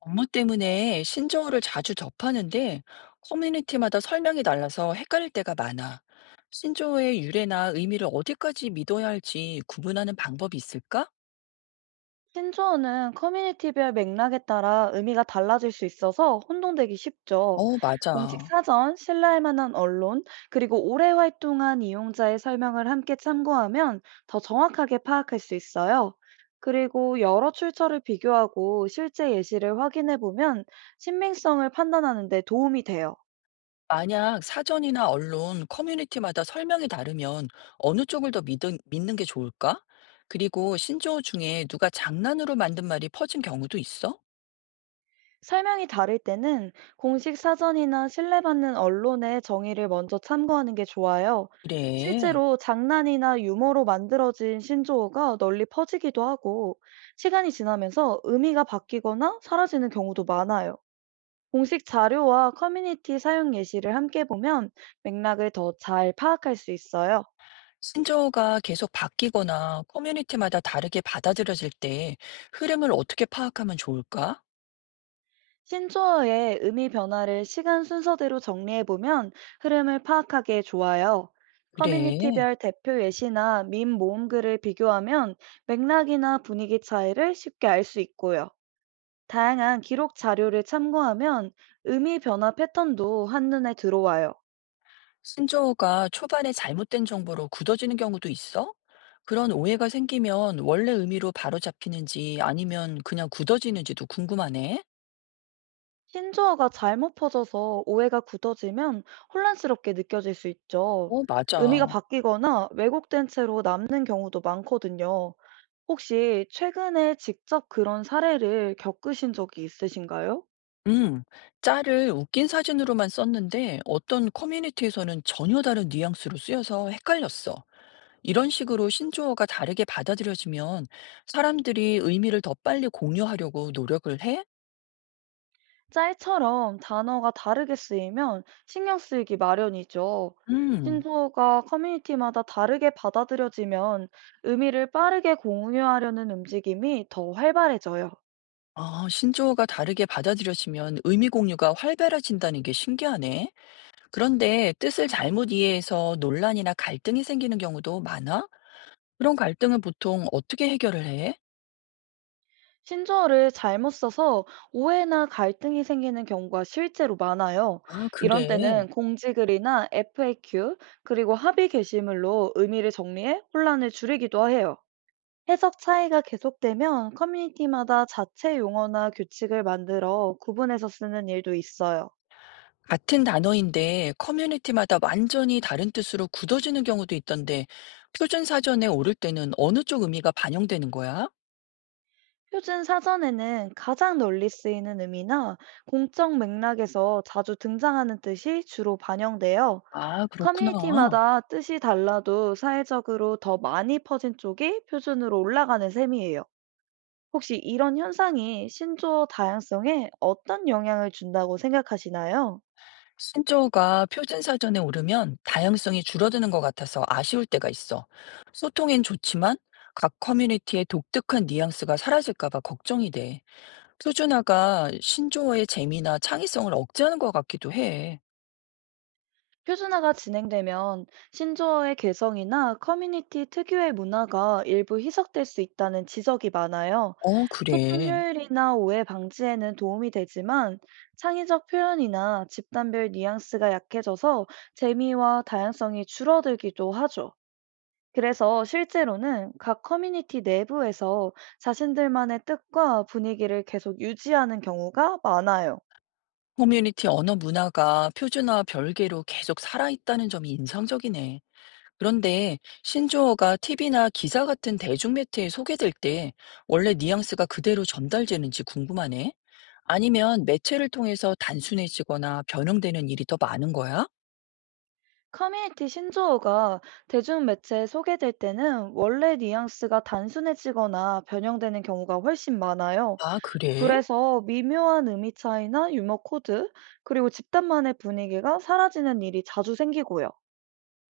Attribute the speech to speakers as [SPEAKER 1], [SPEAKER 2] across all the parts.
[SPEAKER 1] 업무 때문에 신조어를 자주 접하는데 커뮤니티마다 설명이 달라서 헷갈릴 때가 많아. 신조어의 유래나 의미를 어디까지 믿어야 할지 구분하는 방법이 있을까?
[SPEAKER 2] 신조어는 커뮤니티별 맥락에 따라 의미가 달라질 수 있어서 혼동되기 쉽죠.
[SPEAKER 1] 어,
[SPEAKER 2] 공식
[SPEAKER 1] 맞아.
[SPEAKER 2] 사전, 신뢰할 만한 언론, 그리고 오래 활동한 이용자의 설명을 함께 참고하면 더 정확하게 파악할 수 있어요. 그리고 여러 출처를 비교하고 실제 예시를 확인해 보면 신빙성을 판단하는 데 도움이 돼요.
[SPEAKER 1] 만약 사전이나 언론, 커뮤니티마다 설명이 다르면 어느 쪽을 더 믿는 게 좋을까? 그리고 신조어 중에 누가 장난으로 만든 말이 퍼진 경우도 있어?
[SPEAKER 2] 설명이 다를 때는 공식 사전이나 신뢰받는 언론의 정의를 먼저 참고하는 게 좋아요.
[SPEAKER 1] 그래.
[SPEAKER 2] 실제로 장난이나 유머로 만들어진 신조어가 널리 퍼지기도 하고, 시간이 지나면서 의미가 바뀌거나 사라지는 경우도 많아요. 공식 자료와 커뮤니티 사용 예시를 함께 보면 맥락을 더 잘 파악할 수 있어요.
[SPEAKER 1] 신조어가 계속 바뀌거나 커뮤니티마다 다르게 받아들여질 때 흐름을 어떻게 파악하면 좋을까?
[SPEAKER 2] 신조어의 의미 변화를 시간 순서대로 정리해보면 흐름을 파악하기에 좋아요.
[SPEAKER 1] 그래.
[SPEAKER 2] 커뮤니티별 대표 예시나 밈 모음글을 비교하면 맥락이나 분위기 차이를 쉽게 알 수 있고요. 다양한 기록 자료를 참고하면 의미 변화 패턴도 한눈에 들어와요.
[SPEAKER 1] 신조어가 초반에 잘못된 정보로 굳어지는 경우도 있어? 그런 오해가 생기면 원래 의미로 바로 잡히는지 아니면 그냥 굳어지는지도 궁금하네.
[SPEAKER 2] 신조어가 잘못 퍼져서 오해가 굳어지면 혼란스럽게 느껴질 수 있죠.
[SPEAKER 1] 어,
[SPEAKER 2] 의미가
[SPEAKER 1] 맞아.
[SPEAKER 2] 바뀌거나 왜곡된 채로 남는 경우도 많거든요. 혹시 최근에 직접 그런 사례를 겪으신 적이 있으신가요?
[SPEAKER 1] 음, 짤을 웃긴 사진으로만 썼는데 어떤 커뮤니티에서는 전혀 다른 뉘앙스로 쓰여서 헷갈렸어. 이런 식으로 신조어가 다르게 받아들여지면 사람들이 의미를 더 빨리 공유하려고 노력을 해?
[SPEAKER 2] 짤처럼 단어가 다르게 쓰이면 신경 쓰이기 마련이죠.
[SPEAKER 1] 음.
[SPEAKER 2] 신조어가 커뮤니티마다 다르게 받아들여지면 의미를 빠르게 공유하려는 움직임이 더 활발해져요.
[SPEAKER 1] 아, 신조어가 다르게 받아들여지면 의미 공유가 활발해진다는 게 신기하네. 그런데 뜻을 잘못 이해해서 논란이나 갈등이 생기는 경우도 많아? 그런 갈등은 보통 어떻게 해결을 해?
[SPEAKER 2] 신조어를 잘못 써서 오해나 갈등이 생기는 경우가 실제로 많아요.
[SPEAKER 1] 아,
[SPEAKER 2] 이런
[SPEAKER 1] 그래.
[SPEAKER 2] 때는 공지글이나 FAQ, 그리고 합의 게시물로 의미를 정리해 혼란을 줄이기도 해요. 해석 차이가 계속되면 커뮤니티마다 자체 용어나 규칙을 만들어 구분해서 쓰는 일도 있어요.
[SPEAKER 1] 같은 단어인데 커뮤니티마다 완전히 다른 뜻으로 굳어지는 경우도 있던데 표준 사전에 오를 때는 어느 쪽 의미가 반영되는 거야?
[SPEAKER 2] 표준 사전에는 가장 널리 쓰이는 의미나 공적 맥락에서 자주 등장하는 뜻이 주로 반영돼요.
[SPEAKER 1] 아, 그렇구나.
[SPEAKER 2] 커뮤니티마다 뜻이 달라도 사회적으로 더 많이 퍼진 쪽이 표준으로 올라가는 셈이에요. 혹시 이런 현상이 신조어 다양성에 어떤 영향을 준다고 생각하시나요?
[SPEAKER 1] 신조어가 표준 사전에 오르면 다양성이 줄어드는 것 같아서 아쉬울 때가 있어. 소통엔 좋지만 각 커뮤니티의 독특한 뉘앙스가 사라질까 봐 걱정이 돼. 표준화가 신조어의 재미나 창의성을 억제하는 것 같기도 해.
[SPEAKER 2] 표준화가 진행되면 신조어의 개성이나 커뮤니티 특유의 문화가 일부 희석될 수 있다는 지적이 많아요.
[SPEAKER 1] 어,
[SPEAKER 2] 소통
[SPEAKER 1] 그래.
[SPEAKER 2] 효율이나 오해 방지에는 도움이 되지만 창의적 표현이나 집단별 뉘앙스가 약해져서 재미와 다양성이 줄어들기도 하죠. 그래서 실제로는 각 커뮤니티 내부에서 자신들만의 뜻과 분위기를 계속 유지하는 경우가 많아요.
[SPEAKER 1] 커뮤니티 언어 문화가 표준화와 별개로 계속 살아있다는 점이 인상적이네. 그런데 신조어가 TV나 기사 같은 대중매체에 소개될 때 원래 뉘앙스가 그대로 전달되는지 궁금하네. 아니면 매체를 통해서 단순해지거나 변형되는 일이 더 많은 거야?
[SPEAKER 2] 커뮤니티 신조어가 대중매체에 소개될 때는 원래 뉘앙스가 단순해지거나 변형되는 경우가 훨씬 많아요.
[SPEAKER 1] 아, 그래?
[SPEAKER 2] 그래서 미묘한 의미 차이나 유머 코드, 그리고 집단만의 분위기가 사라지는 일이 자주 생기고요.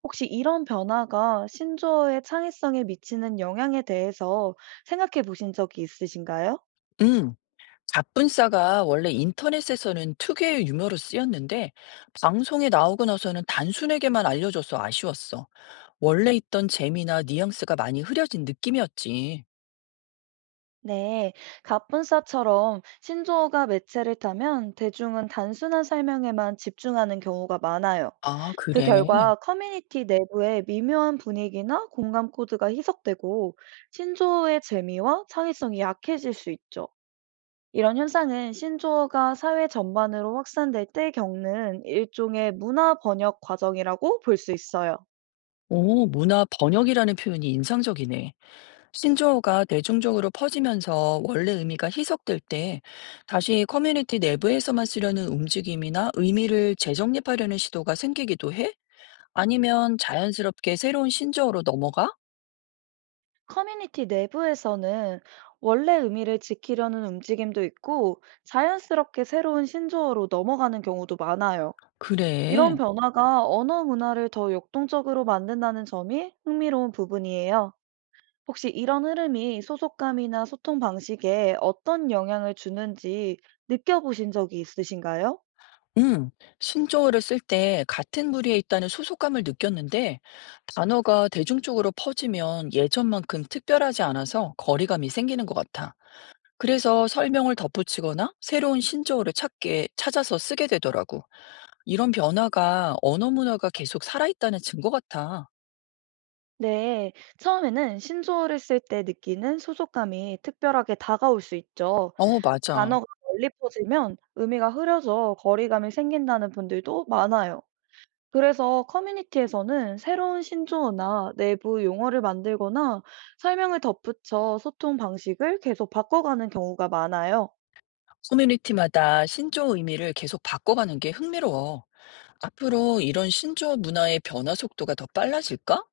[SPEAKER 2] 혹시 이런 변화가 신조어의 창의성에 미치는 영향에 대해서 생각해 보신 적이 있으신가요?
[SPEAKER 1] 응. 갑분싸가 원래 인터넷에서는 특유의 유머로 쓰였는데 방송에 나오고 나서는 단순하게만 알려줘서 아쉬웠어. 원래 있던 재미나 뉘앙스가 많이 흐려진 느낌이었지.
[SPEAKER 2] 네, 갑분싸처럼 신조어가 매체를 타면 대중은 단순한 설명에만 집중하는 경우가 많아요.
[SPEAKER 1] 아,
[SPEAKER 2] 그
[SPEAKER 1] 그래.
[SPEAKER 2] 결과 커뮤니티 내부의 미묘한 분위기나 공감 코드가 희석되고 신조어의 재미와 창의성이 약해질 수 있죠. 이런 현상은 신조어가 사회 전반으로 확산될 때 겪는 일종의 문화 번역 과정이라고 볼 수 있어요.
[SPEAKER 1] 오, 문화 번역이라는 표현이 인상적이네. 신조어가 대중적으로 퍼지면서 원래 의미가 희석될 때 다시 커뮤니티 내부에서만 쓰려는 움직임이나 의미를 재정립하려는 시도가 생기기도 해? 아니면 자연스럽게 새로운 신조어로 넘어가?
[SPEAKER 2] 커뮤니티 내부에서는 원래 의미를 지키려는 움직임도 있고 자연스럽게 새로운 신조어로 넘어가는 경우도 많아요. 이런
[SPEAKER 1] 그래.
[SPEAKER 2] 변화가 언어 문화를 더 역동적으로 만든다는 점이 흥미로운 부분이에요. 혹시 이런 흐름이 소속감이나 소통 방식에 어떤 영향을 주는지 느껴보신 적이 있으신가요?
[SPEAKER 1] 응. 신조어를 쓸 때 같은 무리에 있다는 소속감을 느꼈는데 단어가 대중적으로 퍼지면 예전만큼 특별하지 않아서 거리감이 생기는 것 같아. 그래서 설명을 덧붙이거나 새로운 신조어를 찾게 찾아서 쓰게 되더라고. 이런 변화가 언어 문화가 계속 살아있다는 증거 같아.
[SPEAKER 2] 네, 처음에는 신조어를 쓸 때 느끼는 소속감이 특별하게 다가올 수 있죠.
[SPEAKER 1] 어, 맞아.
[SPEAKER 2] 단어가 멀리 퍼지면 의미가 흐려져 거리감이 생긴다는 분들도 많아요. 그래서 커뮤니티에서는 새로운 신조어나 내부 용어를 만들거나 설명을 덧붙여 소통 방식을 계속 바꿔가는 경우가 많아요.
[SPEAKER 1] 커뮤니티마다 신조어 의미를 계속 바꿔가는 게 흥미로워. 앞으로 이런 신조어 문화의 변화 속도가 더 빨라질까?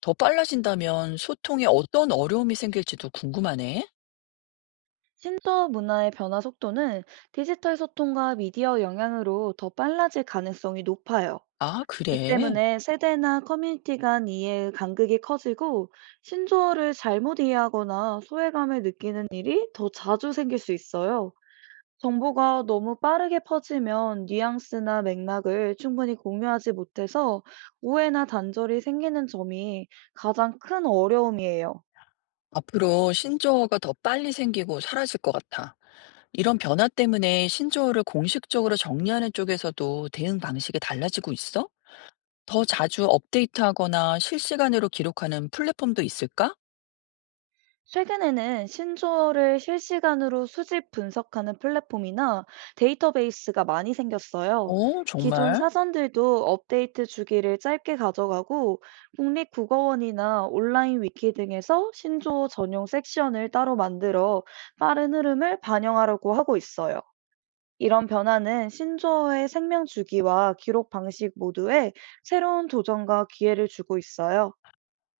[SPEAKER 1] 더 빨라진다면 소통에 어떤 어려움이 생길지도 궁금하네.
[SPEAKER 2] 신어 문화의 변화 속도는 디지털 소통과 미디어 영향으로 더 빨라질 가능성이 높아요.
[SPEAKER 1] 아,
[SPEAKER 2] 이
[SPEAKER 1] 그래.
[SPEAKER 2] 때문에 세대나 커뮤니티 간 이해의 간극이 커지고 신조어를 잘못 이해하거나 소외감을 느끼는 일이 더 자주 생길 수 있어요. 정보가 너무 빠르게 퍼지면 뉘앙스나 맥락을 충분히 공유하지 못해서 오해나 단절이 생기는 점이 가장 큰 어려움이에요.
[SPEAKER 1] 앞으로 신조어가 더 빨리 생기고 사라질 것 같아. 이런 변화 때문에 신조어를 공식적으로 정리하는 쪽에서도 대응 방식이 달라지고 있어? 더 자주 업데이트하거나 실시간으로 기록하는 플랫폼도 있을까?
[SPEAKER 2] 최근에는 신조어를 실시간으로 수집 분석하는 플랫폼이나 데이터베이스가 많이 생겼어요.
[SPEAKER 1] 어,
[SPEAKER 2] 기존
[SPEAKER 1] 정말?
[SPEAKER 2] 사전들도 업데이트 주기를 짧게 가져가고 국립국어원이나 온라인 위키 등에서 신조어 전용 섹션을 따로 만들어 빠른 흐름을 반영하려고 하고 있어요. 이런 변화는 신조어의 생명 주기와 기록 방식 모두에 새로운 도전과 기회를 주고 있어요.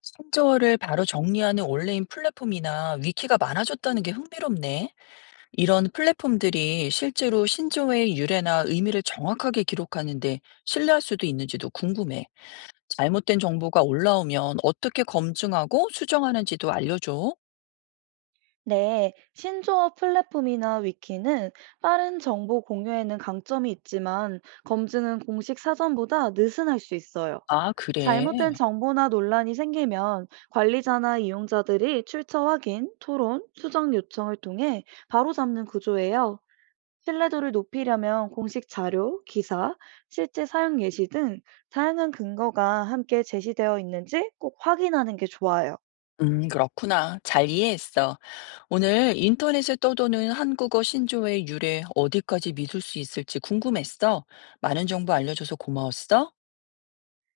[SPEAKER 1] 신조어를 바로 정리하는 온라인 플랫폼이나 위키가 많아졌다는 게 흥미롭네. 이런 플랫폼들이 실제로 신조어의 유래나 의미를 정확하게 기록하는데 신뢰할 수도 있는지도 궁금해. 잘못된 정보가 올라오면 어떻게 검증하고 수정하는지도 알려줘.
[SPEAKER 2] 네, 신조어 플랫폼이나 위키는 빠른 정보 공유에는 강점이 있지만 검증은 공식 사전보다 느슨할 수 있어요.
[SPEAKER 1] 아, 그래.
[SPEAKER 2] 잘못된 정보나 논란이 생기면 관리자나 이용자들이 출처 확인, 토론, 수정 요청을 통해 바로잡는 구조예요. 신뢰도를 높이려면 공식 자료, 기사, 실제 사용 예시 등 다양한 근거가 함께 제시되어 있는지 꼭 확인하는 게 좋아요.
[SPEAKER 1] 그렇구나. 잘 이해했어. 오늘 인터넷에 떠도는 한국어 신조어의 유래 어디까지 믿을 수 있을지 궁금했어. 많은 정보 알려줘서 고마웠어.